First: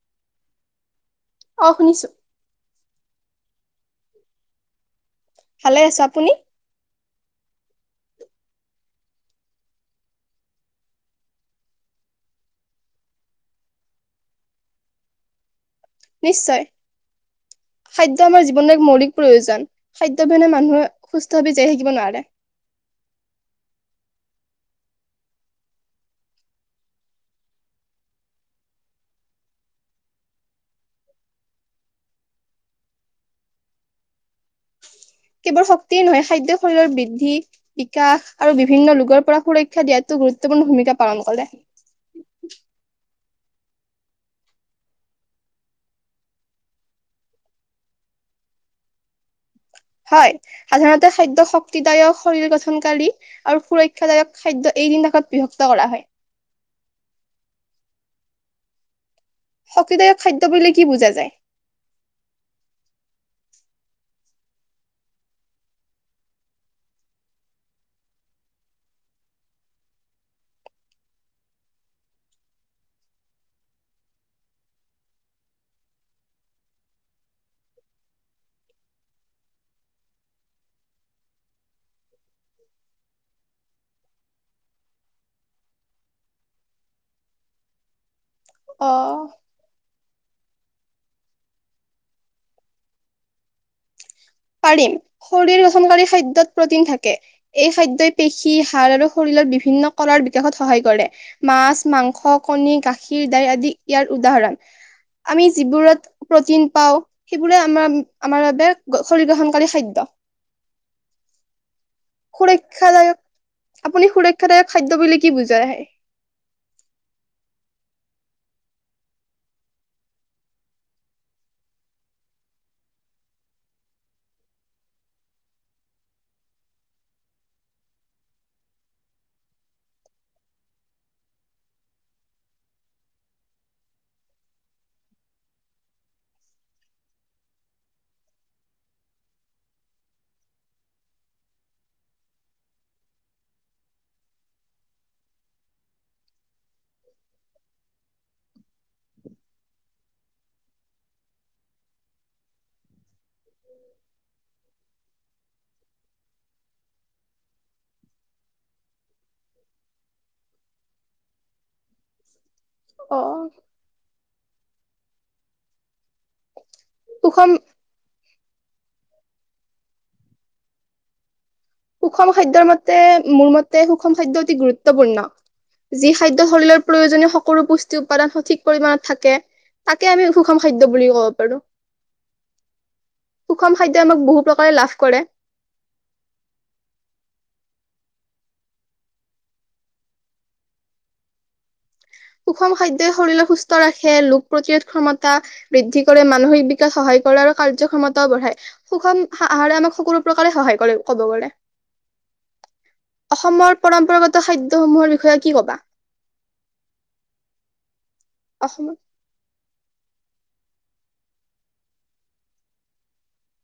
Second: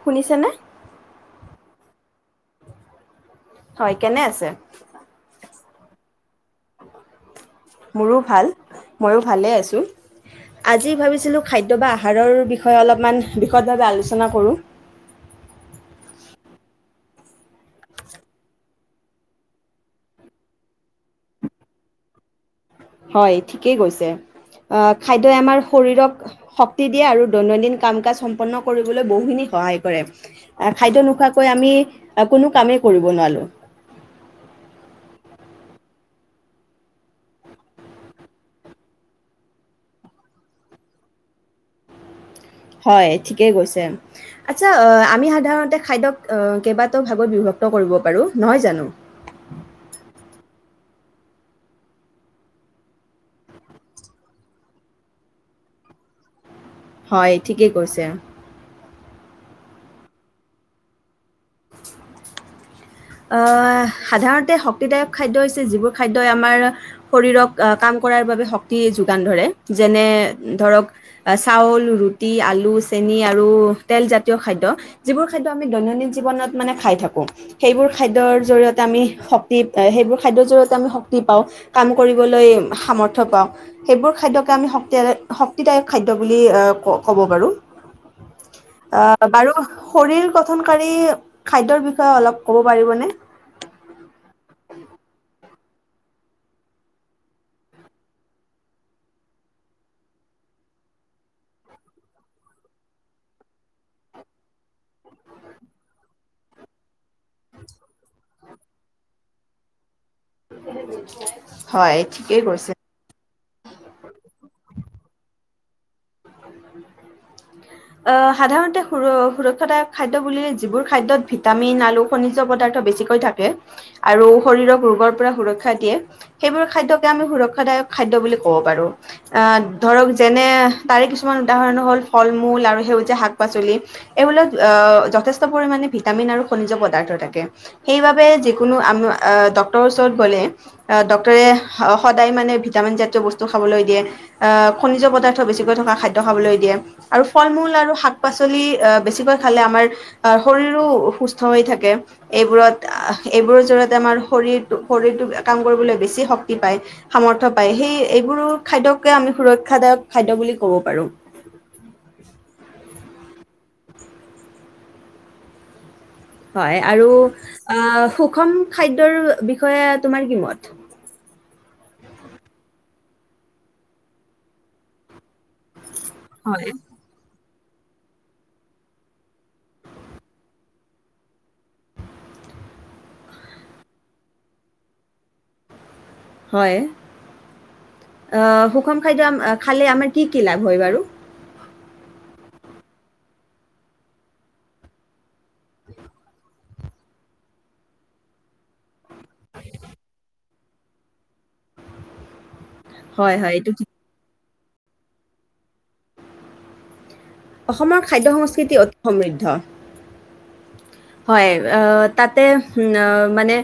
শুনিছেনে অ শুনিছো হয় কেনে আছে ভালে আছো আপুনি মোৰো ভাল ময়ো ভালে আছোঁ আজি ভাবিছিলোঁ খাদ্য বা আহাৰৰ বিষয়ে অলপমান বিশদভাৱে আলোচনা কৰোঁ নিশ্চয় খাদ্য আমাৰ জীৱনৰ এক মৌলিক প্ৰয়োজন খাদ্য অবিহনে মানুহে সুস্থভাৱে জীয়াই থাকিব নোৱাৰে হয় ঠিকেই কৈছে আহ খাদ্যই আমাৰ শৰীৰক শক্তি দিয়ে আৰু দৈনন্দিন কাম কাজ সম্পন্ন কৰিবলৈ বহুখিনি সহায় কৰে খাদ্য নোখোৱাকৈ আমি কোনো কামেই কৰিব নোৱাৰো কেৱল শক্তিয় নহয় খাদ্য শৰীৰৰ বৃদ্ধি বিকাশ আৰু বিভিন্ন ৰোগৰ পৰা সুৰক্ষা দিয়াতো গুৰুত্বপূৰ্ণ ভূমিকা পালন কৰে হয়, ঠিকেই কৈছে আচ্ছা আমি সাধাৰণতে খাদ্যক কেইবাটাও ভাগত বিভক্ত কৰিব পাৰোঁ নহয় জানো হয় সাধাৰণতে খাদ্য শক্তিদায়ক শৰীৰ গঠনকাৰী আৰু সুৰক্ষাদায়ক খাদ্য এইদিন ভাগত বিভক্ত কৰা হয় হয় ঠিকেই কৈছে। শক্তিদায়ক খাদ্য বোলি কি বুজা যায় [unintelligible] আহ সাধাৰণতে শক্তিদায়ক খাদ্য হৈছে যিবোৰ খাদ্যই আমাৰ শৰীৰক কাম কৰাৰ বাবে শক্তি যোগান ধৰে যেনে ধৰক চাউল ৰুটি আলু চেনি আৰু তেলজাতীয় খাদ্য যিবোৰ খাদ্য আমি দৈনন্দিন জীৱনত মানে খাই থাকো সেইবোৰ খাদ্যৰ জৰিয়তে আমি শক্তি সেইবোৰ খাদ্যৰ জৰিয়তে আমি শক্তি পাওঁ কাম কৰিবলৈ সামৰ্থ্য পাওঁ সেইবোৰ খাদ্যকে আমি শক্তি শক্তিদায়ক খাদ্য বুলি ক'ব পাৰোঁ। অ বাৰু শৰীৰ গঠনকাৰী খাদ্যৰ বিষয়ে অলপ। ক'ব পাৰিবনে। পাৰিম শৰীৰ গঠনকাৰী খাদ্যত প্ৰটিন থাকে এই খাদ্যই পেশী হাড় আৰু শৰীৰৰ বিভিন্ন কৰাৰ বিকাশত সহায় কৰে মাছ, মাংস, কণী, গাখীৰ, দাইল আদি ইয়াৰ উদাহৰণ আমি যিবোৰত প্ৰটিন পাওঁ সেইবোৰে আমাৰ আমাৰ [inaudible] শ গ্ৰহণকাৰী খাদ্য হয় ঠিকেই কৈছে। সুৰক্ষাদায়ক আপুনি সুৰক্ষাদায়ক খাদ্য বুলি কি বুজ। [unintelligible] আহ সাধাৰণতে স সুৰক্ষাদায়ক খাদ্য বুলি যিবোৰ খাদ্যত ভিটামিন আলু খনিজ্য পদাৰ্থ বেছিকৈ থাকে আৰু শৰীৰক ৰোগৰ পৰা সুৰক্ষা দিয়ে সেইবোৰ খাদ্যকে আমি সুৰক্ষাদায়ক খাদ্য বুলি ক'ব পাৰো আহ ধৰক যেনে। তাৰে কিছুমান উদাহৰণ হ'ল ফল মূল আৰু সেউজীয়া শাক পাচলি এইবিলাক আহ যথেষ্ট পৰিমাণে ভিটামিন আৰু খনিজ পদাৰ্থ থাকে সেইবাবে যিকোনো আ ডক্টৰে ওচৰত গ'লে ডক্টৰে সদায় মানে ভিটামিন জাতীয় বস্তু খাবলৈ দিয়ে আহ খনিজ পদাৰ্থ বেছি। থ খাদ্য খাবলৈ দিয়ে আৰু ফল মূল আৰু শাক পাচলি বেছিকৈ খালে আমাৰ শৰীৰো সুস্থ হৈ থাকে এইবোৰত। এইবোৰৰ জৰিয়তে আমাৰ শৰীৰটো শৰীৰটোক। কাম কৰিবলৈ বেছি শক্তি পায় সামৰ্থ পায় সেই এইবোৰো খাদ্য আমি সুৰক্ষাদায়ক খাদ্য বুলি। ক'ব পাৰোঁ অ হয় আৰু। সুষম ন খাদ্যৰ বিষয়ে তোমাৰ কিমত? সুষম খাদ্যৰ মতে মোৰ মতে সুষম খাদ্যয় অতি গুৰুত্বপূৰ্ণ। যি খাদ্য হয় শৰীৰৰ প্ৰয়োজনীয়। সৰু পুষ্টি উৎপাদন সঠিক পৰিমণত থাকে তাকে আমি সুষম খাদ্য বুলিু ক'ব পাৰো সুষম খাদ্যই আমাক বহু প্ৰকাৰে লাভ কৰে। হয় আহ সুষম খাদ্য খালে আমাৰ কি কি লাভ হয় বাৰু। সুষম খাদ্যই শৰীৰক সুস্থ ৰাখে ৰোগ প্ৰতিৰোধ ক্ষমতা বৃদ্ধি কৰে মানসিক বিকাশত সহায় কৰে আৰু কাৰ্যক্ষ্ষমতাও বঢ়ায়। সুষম আহাৰে আমাক সকলো সহায় কৰে ক'ব পাৰে। হয়, হয়, এইটো অসমৰ ঠিক। পৰম্পৰাগত খাদ্যসমূহৰ বিষয়ে কি ক'বা অসমৰ খাদ্য সংস্কৃতি অসমত অতি সমৃদ্ধ হয় আহ তাতে মানে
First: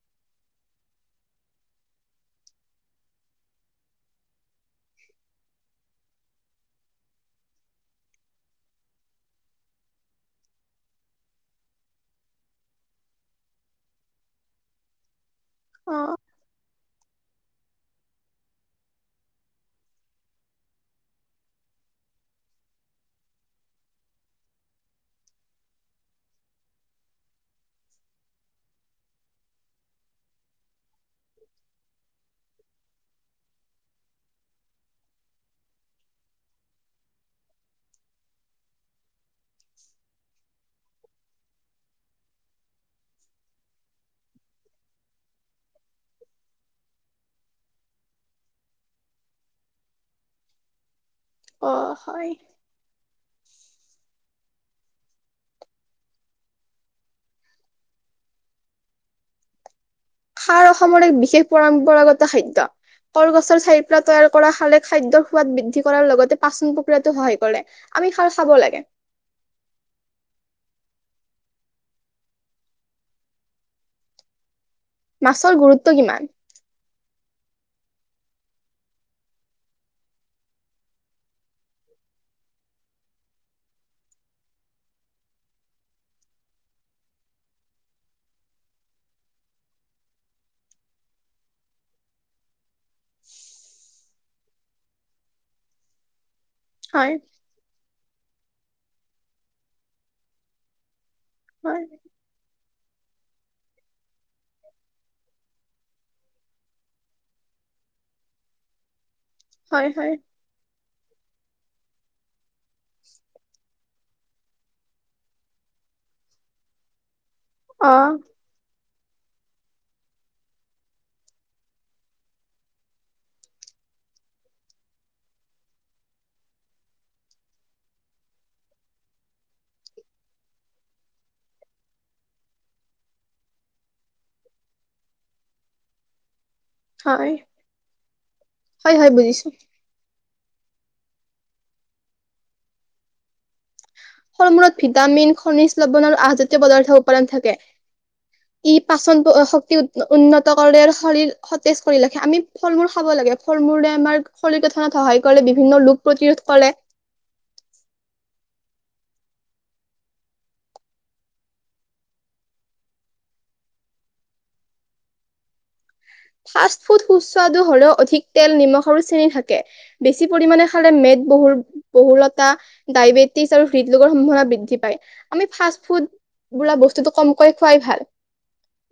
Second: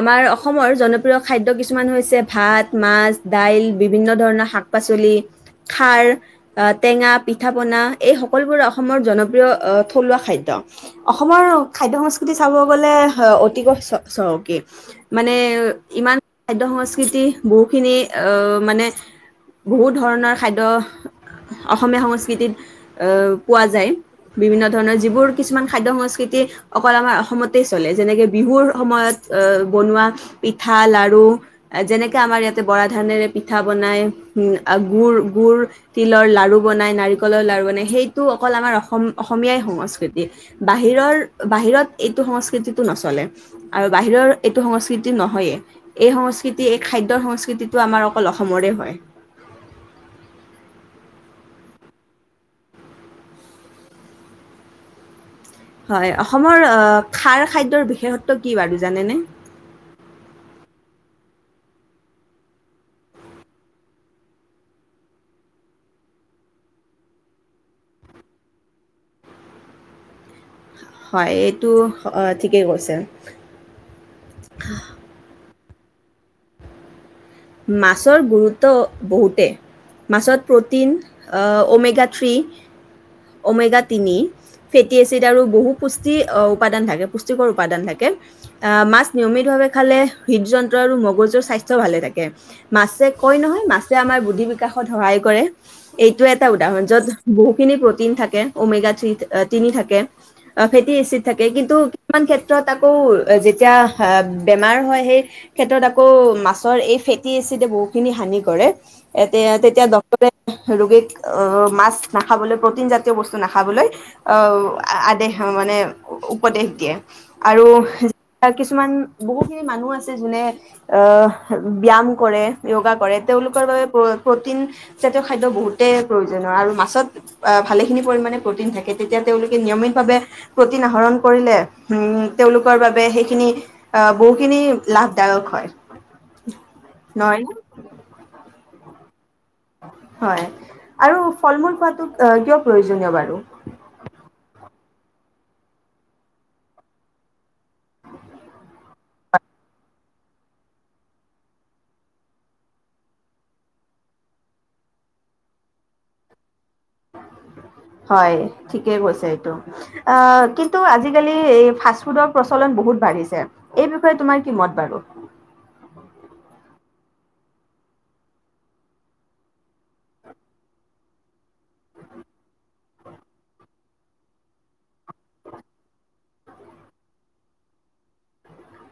আমাৰ অসমৰ জনপ্ৰিয় খাদ্য কিছুমান হৈছে ভাত, মাছ, দাইল বিভিন্ন ধৰণৰ শাক পাচলি খাৰ, টেঙা, পিঠা, পনা এই সকলোবোৰ অসমৰ জনপ্ৰিয় থলুৱা খাদ্য অসমৰ। খাদ্য সংস্কৃতি চাব গ'লে অতিকৈ চ চহকী মানে অ', ইমান খাদ্য সং সংস্কৃতি বহুখিনি আহ মানে বহু ধৰণৰ খাদ্য অসমীয়া সংস্কৃতিত আহ পোৱা যায় বিভিন্ন ধৰণৰ যিবোৰ কিছুমান খাদ্য সংস্কৃতি অকল আমাৰ অসমতে চলে যেনেকে বিহুৰ সময়ত আহ বনোৱা পিঠা লাডু আৰু যেনেকে আমাৰ ইয়াতে বৰা ধানেৰে পিঠা বনাই। গুড় গুড় তিলৰ লাডু বনায় নাৰিকলৰ লাডু বনায় সেইটো অকল আমাৰ অসম অসমীয়াই সংস্কৃতি বাহিৰৰ। বাহিৰত এইটো সংস্কৃতিটো নচলে আৰু বাহিৰৰ এইটো সংস্কৃতি নহয়েই এই সংস্কৃতি এই খাদ্যৰ সংস্কৃতিটো আমাৰ অকল অসমৰে হয়। অহ হয় হয় অসমৰ খাৰ খাদ্যৰ বিশেষত্ব কি বাৰু জানেনে খাৰ অসমৰ এক বিশেষ পৰম্পৰাগত খাদ্য কলগছৰ চাইৰ পৰা তৈয়াৰ কৰা খাৰে খাদ্যৰ সোৱাদ বৃদ্ধি কৰাৰ লগতে পাচন প্ৰক্ৰিয়াতো সহায় কৰে আমি খাৰ খাব লাগে হয় এইটো ঠিকেই কৈছে মাছৰ গুৰুত্ব কিমান মাছৰ গুৰুত্ব বহুতে মাছত প্ৰটিন অমেগা থ্ৰী অমেগা তিনি ফেটি এচিড আৰু বহু পুষ্টি উপাদান থাকে পুষ্টিকৰ উপাদান থাকে আহ মাছ নিয়মিতভাৱে খালে হৃদযন্ত্ৰ আৰু মগজুৰ স্বাস্থ্য ভালে থাকে মাছে কয় নহয় মাছে আমাৰ বুদ্ধি বিকাশত সহায় কৰে এইটো এ উদাহৰণ যত হয়, বহুখিনি তি থাকে অমেগা থ্ৰী তিনি থাকে ফেটি এ থাকে কিন্তু হয়, কিছুমান ক্ষেত্ৰত আকৌ যেতিয়া বেমাৰ হয় সেই ক্ষেত্ৰত আকৌ মাছৰ এই ফে টি এ চিতে বহুতখিনি হানি কৰে এয়া হয়, তেতিয়া হয়, ড্ক্তৰে ৰোগীক অহ মাছ নাখাবলৈ প্ৰটিন জাতীয় বস্তু নাখাবলৈ আহ আদেশ মানে উপদেশ দিয়ে আৰু অ', কিছুমান বহুতখিনি মানুহ আছে যোনে আহ ব্যাম কৰে য়োগা কৰে তেওঁলোকৰ বাবে প্ৰ'টিন জাতীয় খাদ্য বহুতে প্ৰয়োজনীয় আৰু মাছত ভালেখিনি পৰিমাণে প্ৰটিন থাকে তেতিয়া তেওঁলোকে নিয়মিতভাৱে প্ৰটিন আহৰণ কৰিলে তেওঁলোকৰ বাবে সেইখিনি বহুখিনি লাভদায়ক হয় হয় নহয় নে? হয় হয় বুজিছো হয় আৰু ফল মূল খোৱাটো কিয় প্ৰয়োজনীয় বাৰু স মূৰত ভিটামিন খনিজ লবণ আৰু আজাতীয় পদাৰ্থ উপাদান থাকে পাচন শক্তি উন্নত কৰে আৰু শৰীৰ সতেজ কৰি ৰাখে আমি ফল মূল খাব লাগে ফল মূৰে আমাৰ শৰীৰ গঠনত সহায় কৰে বিভিন্ন ৰোগ প্ৰতিৰোধ কৰে হয় ঠিকেই কৈছে এইটো কিন্তু আজিকালি এই ফাষ্টফুডৰ প্ৰচলন বহুত বাঢ়িছে এই বিষয়ে তোমাৰ কি মত বাৰু ফাষ্ট ফুড সুস্বাদু হলেও অধিক তেল নিমখ আৰু চেনি থাকে বেছি পৰিমানে খালে মেদ বহুৰ বহলতা ডায়বেটিছ আৰু হৃদৰোগৰ সম্ভাৱনা বৃদ্ধি পায় আমি ফাষ্ট ফুড বোলা বস্তুটো কমকৈ খোৱাই ভাল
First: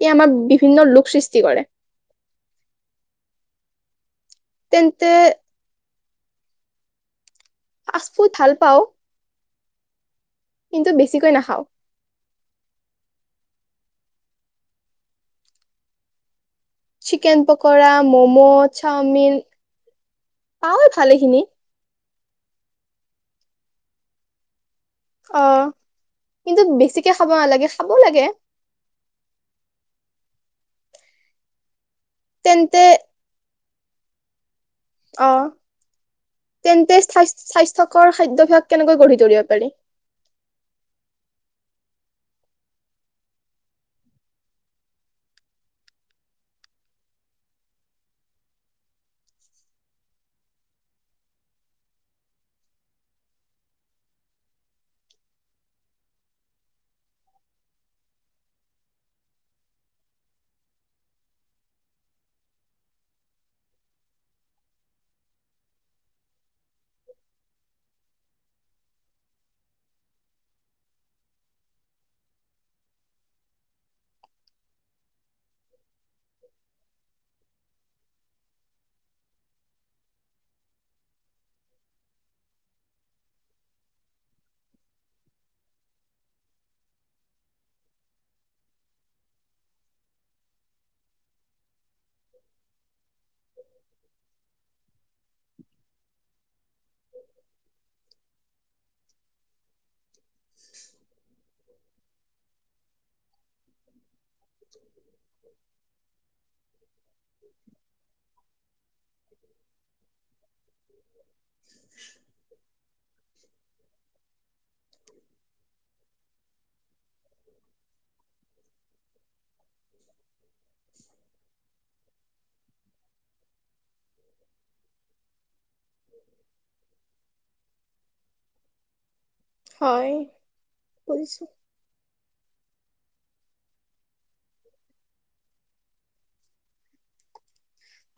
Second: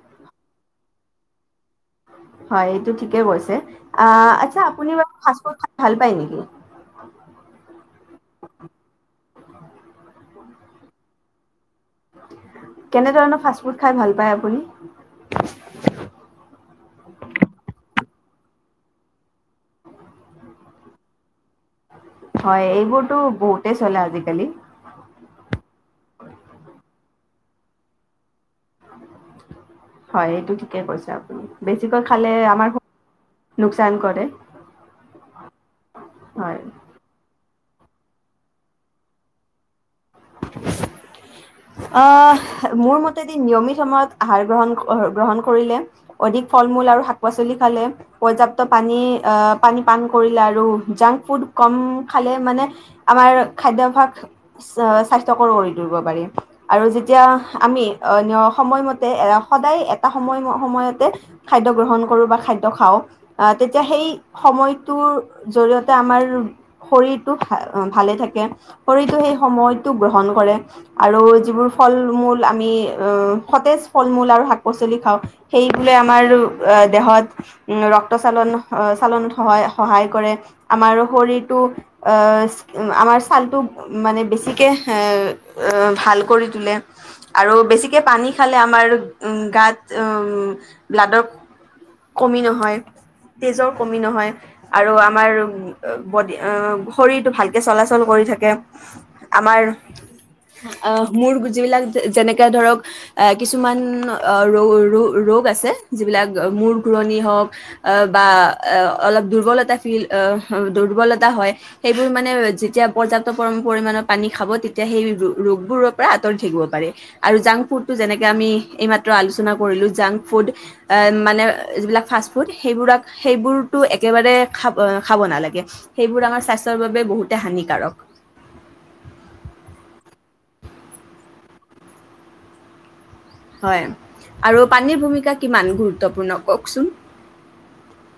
ই আমাৰ বিভিন্ন ৰোগ সৃষ্টি কৰে হয় এইটো ঠিকে কৈছে। আ আচ্ছা আপুনি তেন্তে বাৰু ফাষ্টফুড খাই ভাল পায় নেকি? ফাচফুদ ভাল পাওঁ কিন্তু বেছিকৈ নাখাও কেনেধৰণৰ ফাষ্টফুড খাই ভাল পায় আপুনি? চিকেন পকৰা মমো চাওমিন পাওঁ হয় ভালেখিনি হয় এইবোৰতটো বহুতেই চলে আজিকালি অ কিন্তু বেছিকে খাব নালাগে খাবও লাগে হয় এইটো ঠিকেই কৈছে আপুনি বেছি বেছিকৈ খালে আমাৰ তেন্তে লোকচান কৰে। অ', হয় তেনে তে থাই স্বাস্থ্যকৰ খাদ্যভয়াস কেনেকৈ গঢ়ি তুলিব পাৰি। আহ ', মোৰ মতেদি নিয়মিত সময়ত আহাৰ গ্ৰহণ গ্ৰহণ কৰিলে অধিক ফল মূল আৰু শাক পাচলি খালে পৰ্যাপ্ত পানী আহ পানী পান কৰিলে আৰু জাংক ফুড কম খালে মানে আমাৰ খাদ্যভ্যাস স্বাস্থ্যকৰ কৰি তুলিব পাৰি আৰু যেতিয়া আমি সময়মতে সদায় এটা সময় সময়তে খাদ্য গ্ৰহণ কৰোঁ বা খাদ্য খাওঁ তেতিয়া সেই সময়টোৰ জৰিয়তে আমাৰ শৰীৰটো ভালে থাকে শৰীৰটো সেই সময়ত টো গ্ৰহণ কৰে আৰু জিবোৰ ফলমূল আমি অ', সতেজ ফলমূল আৰু শাক পাচলি খাও সেই আমাৰ দেহত ৰক্তচালন চালনত সহায় - সহায় কৰে আমাৰ শৰীৰটো আমাৰ ছালটো মানে বেছি। কে ভাল কৰি তোলে আৰু বেছিকে পানী খালে আমাৰ গাত ব্লাডৰ। কমি নহয় তেজৰ কমি নহয় আৰু আমাৰ বডি শৰীৰটো ভালকে চলাচল কৰি থাকে। উ', আমাৰ আহ', মোৰ যিবিলাক যেনেকে ধৰক কিছুমান ৰ- ৰ ৰোগ আছে যিবিলাক মূৰ ঘূৰণি হওক বা অলপ দুৰ্বলতা ফিল দুৰ্বলতা হয় সেইবোৰ মানে যেতিয়া পৰ্যাপ্ত পৰিমণত। খাব তেতিয়া সেই ৰোগবোৰৰ পৰা আঁতৰি থাকিব পাৰে। আৰু জাংক ফুড টো যেনেকে আমি এইমাত্ৰ আলোচনা কৰিলো জাংক ফুড এ', মানে যিবিলাক ফাষ্ট ফুড সেইবোৰাক- সেইবোৰতো একেবাৰে খাব খাব নালাগে। সেইবোৰ আমাৰ স্বাস্থ্যৰ বাবে বহুত হানিকাৰক। হয়', বুজিছো। হয় ', আৰু পানীৰ ভূমিকা কিমান গুৰুত্বপূৰ্ণ কওকচোন?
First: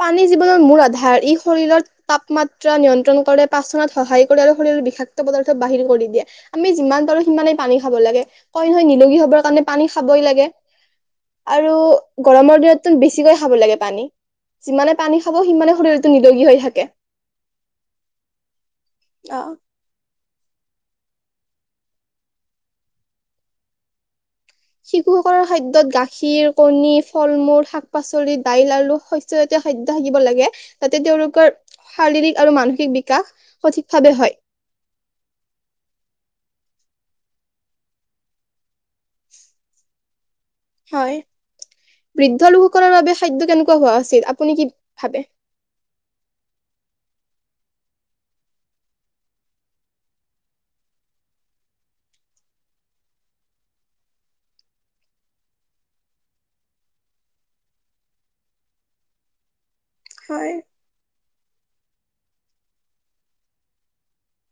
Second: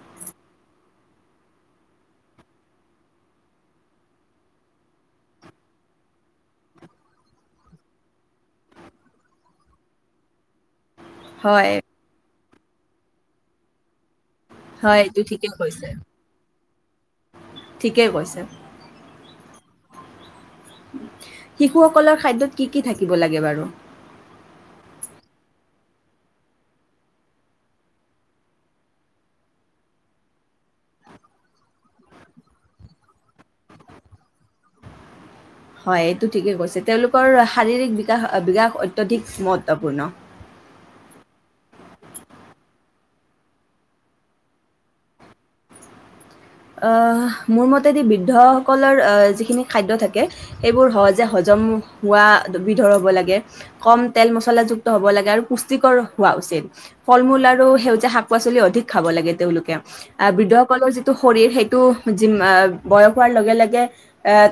পানী জীৱনৰ মূল আধাৰ ই শৰীৰৰ তাপমাত্ৰা নিয়ন্ত্ৰণ কৰে পাচনত সহায় কৰে আৰু শৰীৰৰ বিষাক্ত পদাৰ্থ বাহিৰ কৰি দিয়ে আমি যিমান পাৰো সিমানেই পানী খাব লাগে কই নহয় নিলোগী হবৰ কাৰণে পানী খাবই লাগে। হয়, আৰু গৰমৰ দিনততো বেছিকৈ খাব লাগে পানী। যিমানে হয় পানী এইটো খাব ঠিকে সিমানে কৈছে, শৰীৰতটো নিৰোগী হৈ থাকে ঠিকে কৈছে। আহ', শিশুসকলৰ খাদ্যত কি- কি থাকিব লাগে বাৰু? শিশুসকলৰ খাদ্যত গাখীৰ কণী ফল মূল শাক পাচলি দাইল আৰু শস্যজাতীয় খাদ্য থাকিব লাগে যাতে তেওঁলোকৰ শাৰীৰিক আৰু মানসিক বিকাশ সঠিকভাৱে হয়। হয় ', এইটো ঠিকেই কৈছে তেওঁলোকৰ শাৰীৰিক বিকা বিকাশ অত্যাধিক মহত্বপূৰ্ণ। হয়', বৃদ্ধ লোকসকলৰ বাবে খাদ্য কেনেকুৱা হোৱা উচিত আপুনি কি ভাবে। আহ', মোৰ মতেদি বৃদ্ধসকলৰ আহ যিখিনি খাদ্য থাকে সেইবোৰ সহজে হজম হোৱা বিধৰ হব লাগে কম তেল মছলাযুক্ত হ'ব লাগে আৰু পুষ্টিকৰ হোৱা উচিত ফল মূল আৰু সেউজীয়া শাক পাচলি অধিক খাব লাগে তেওঁলোকে। বৃদ্ধ হয় সকলৰ যিটো শৰীৰ সেইটোি বয়স হোৱাৰ লগে- লগে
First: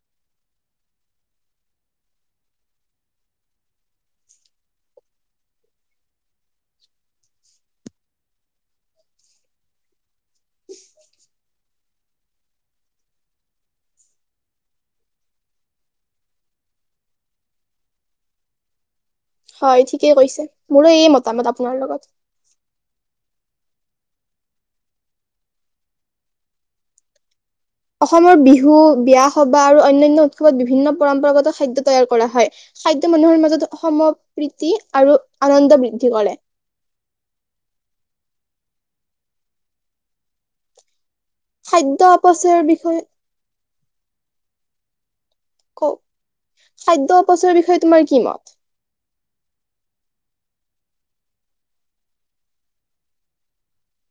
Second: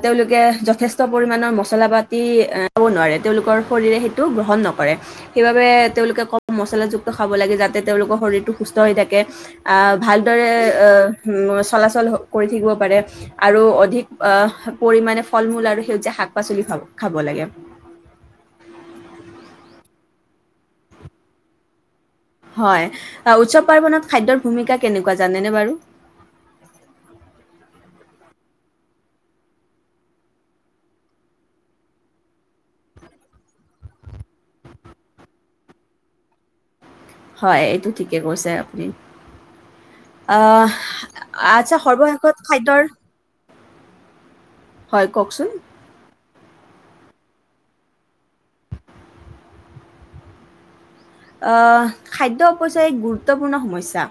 তেওঁলোকে যথেষ্ট পৰিমাণৰ মচলা পাতি খাব নোৱাৰে তেওঁলোকৰ শৰীৰে সেইটো গ্ৰহণ নকৰে, সেইবাবে তেওঁলোকে কম মছলাযুক্ত খাব লাগে যাতে তেওঁলোকৰ শৰীৰটো সুস্থ হৈ থাকে আহ ', ভালদৰে চলাচল কৰি থাকিব পাৰে আৰু অধিক পৰিমাণে ফল মূল আৰু সেউজীয়া শাক পাচলি খাব লাগে। হয় ', ঠিকেই কৈছে মোৰো এই মতামত আপোনাৰ লগত। হয়', উৎসৱ পাৰ্বণত খাদ্যৰ ভূমিকা কেনেকুৱা জানেনে বাৰু? অসমৰ বিহু বিয়া সবাহ আৰু অন্যান্য উৎসৱত বিভিন্ন পৰম্পৰাগত খাদ্য তৈয়াৰ কৰা হয় খাদ্য মানুহৰ মাজত অসমপ্ৰীতি আৰু আনন্দ বৃদ্ধি কৰে। হয়', এইটো ঠিকে কৈছে আপুনি আহ', আচ্ছা খাদ্য সৰ্বশেষত অপচয়ৰ খাদ্যৰ বিষয়ে হয়', কওকচোন ক ', খাদ্য অপচয়ৰ বিষয়ে তোমাৰ কি মত? আহ ', খাদ্যয়পইচ্যা এক গুৰুত্বপূৰ্ণ সমস্যা।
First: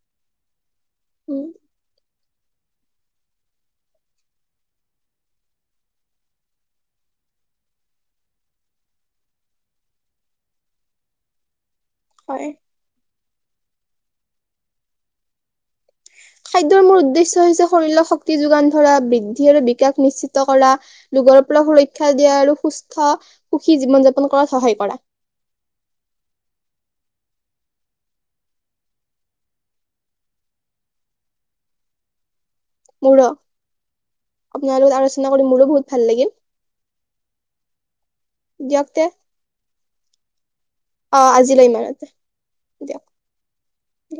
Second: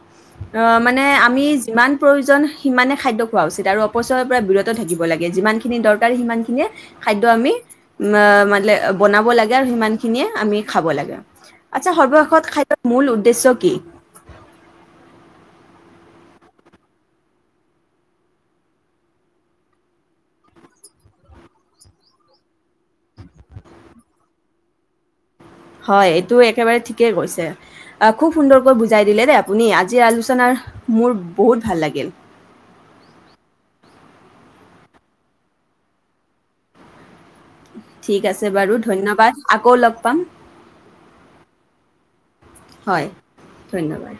অ ', মানে আমি উম, যিমান প্ৰয়োজন জন সিমানে খাদ্য খোৱা উচিত। আৰু অপচয়ৰ পৰা বিৰত থাকিব লাগে। যিমান খিনি দৰকাৰ সিমান খিনিয়ে খাদ্য আমি উ মানে বনাব লাগে আৰু সিমান খিনিয়ে আমি খাব লাগে। আচ্ছা হয়। সৰ্বশেষত খাদৰ মূল উদ্দেশ্য কি? খাদ্যৰ মূল উদ্দেশ্য হৈছে শৰীৰক শক্তি যোগান ধৰা, বৃদ্ধি আৰু বিকাশ নিশ্চিত কৰা, ৰোগৰ পৰা সুৰক্ষা দিয়া, আৰু সুস্থ সুখী জীৱন যাপন কৰাত সহায় কৰা। হয় এইটো একেবাৰে ঠিকেই কৈছে। খুব সুন্দৰকৈ বুজাই দিলে দেই আপুনি আজিৰ আলোচনাৰ মোৰ বহুত ভাল লাগিল। মোৰ। আপোনাৰ লগত আলোচনা কৰি মোৰো বহুত ভাল লাগিল। ঠিক আছে বাৰু দিয়ক তে ধন্যবাদ আকৌ লগ পাম। অ আজিলৈ ইমানতে দিয়ক। হয়, ধন্যবাদ।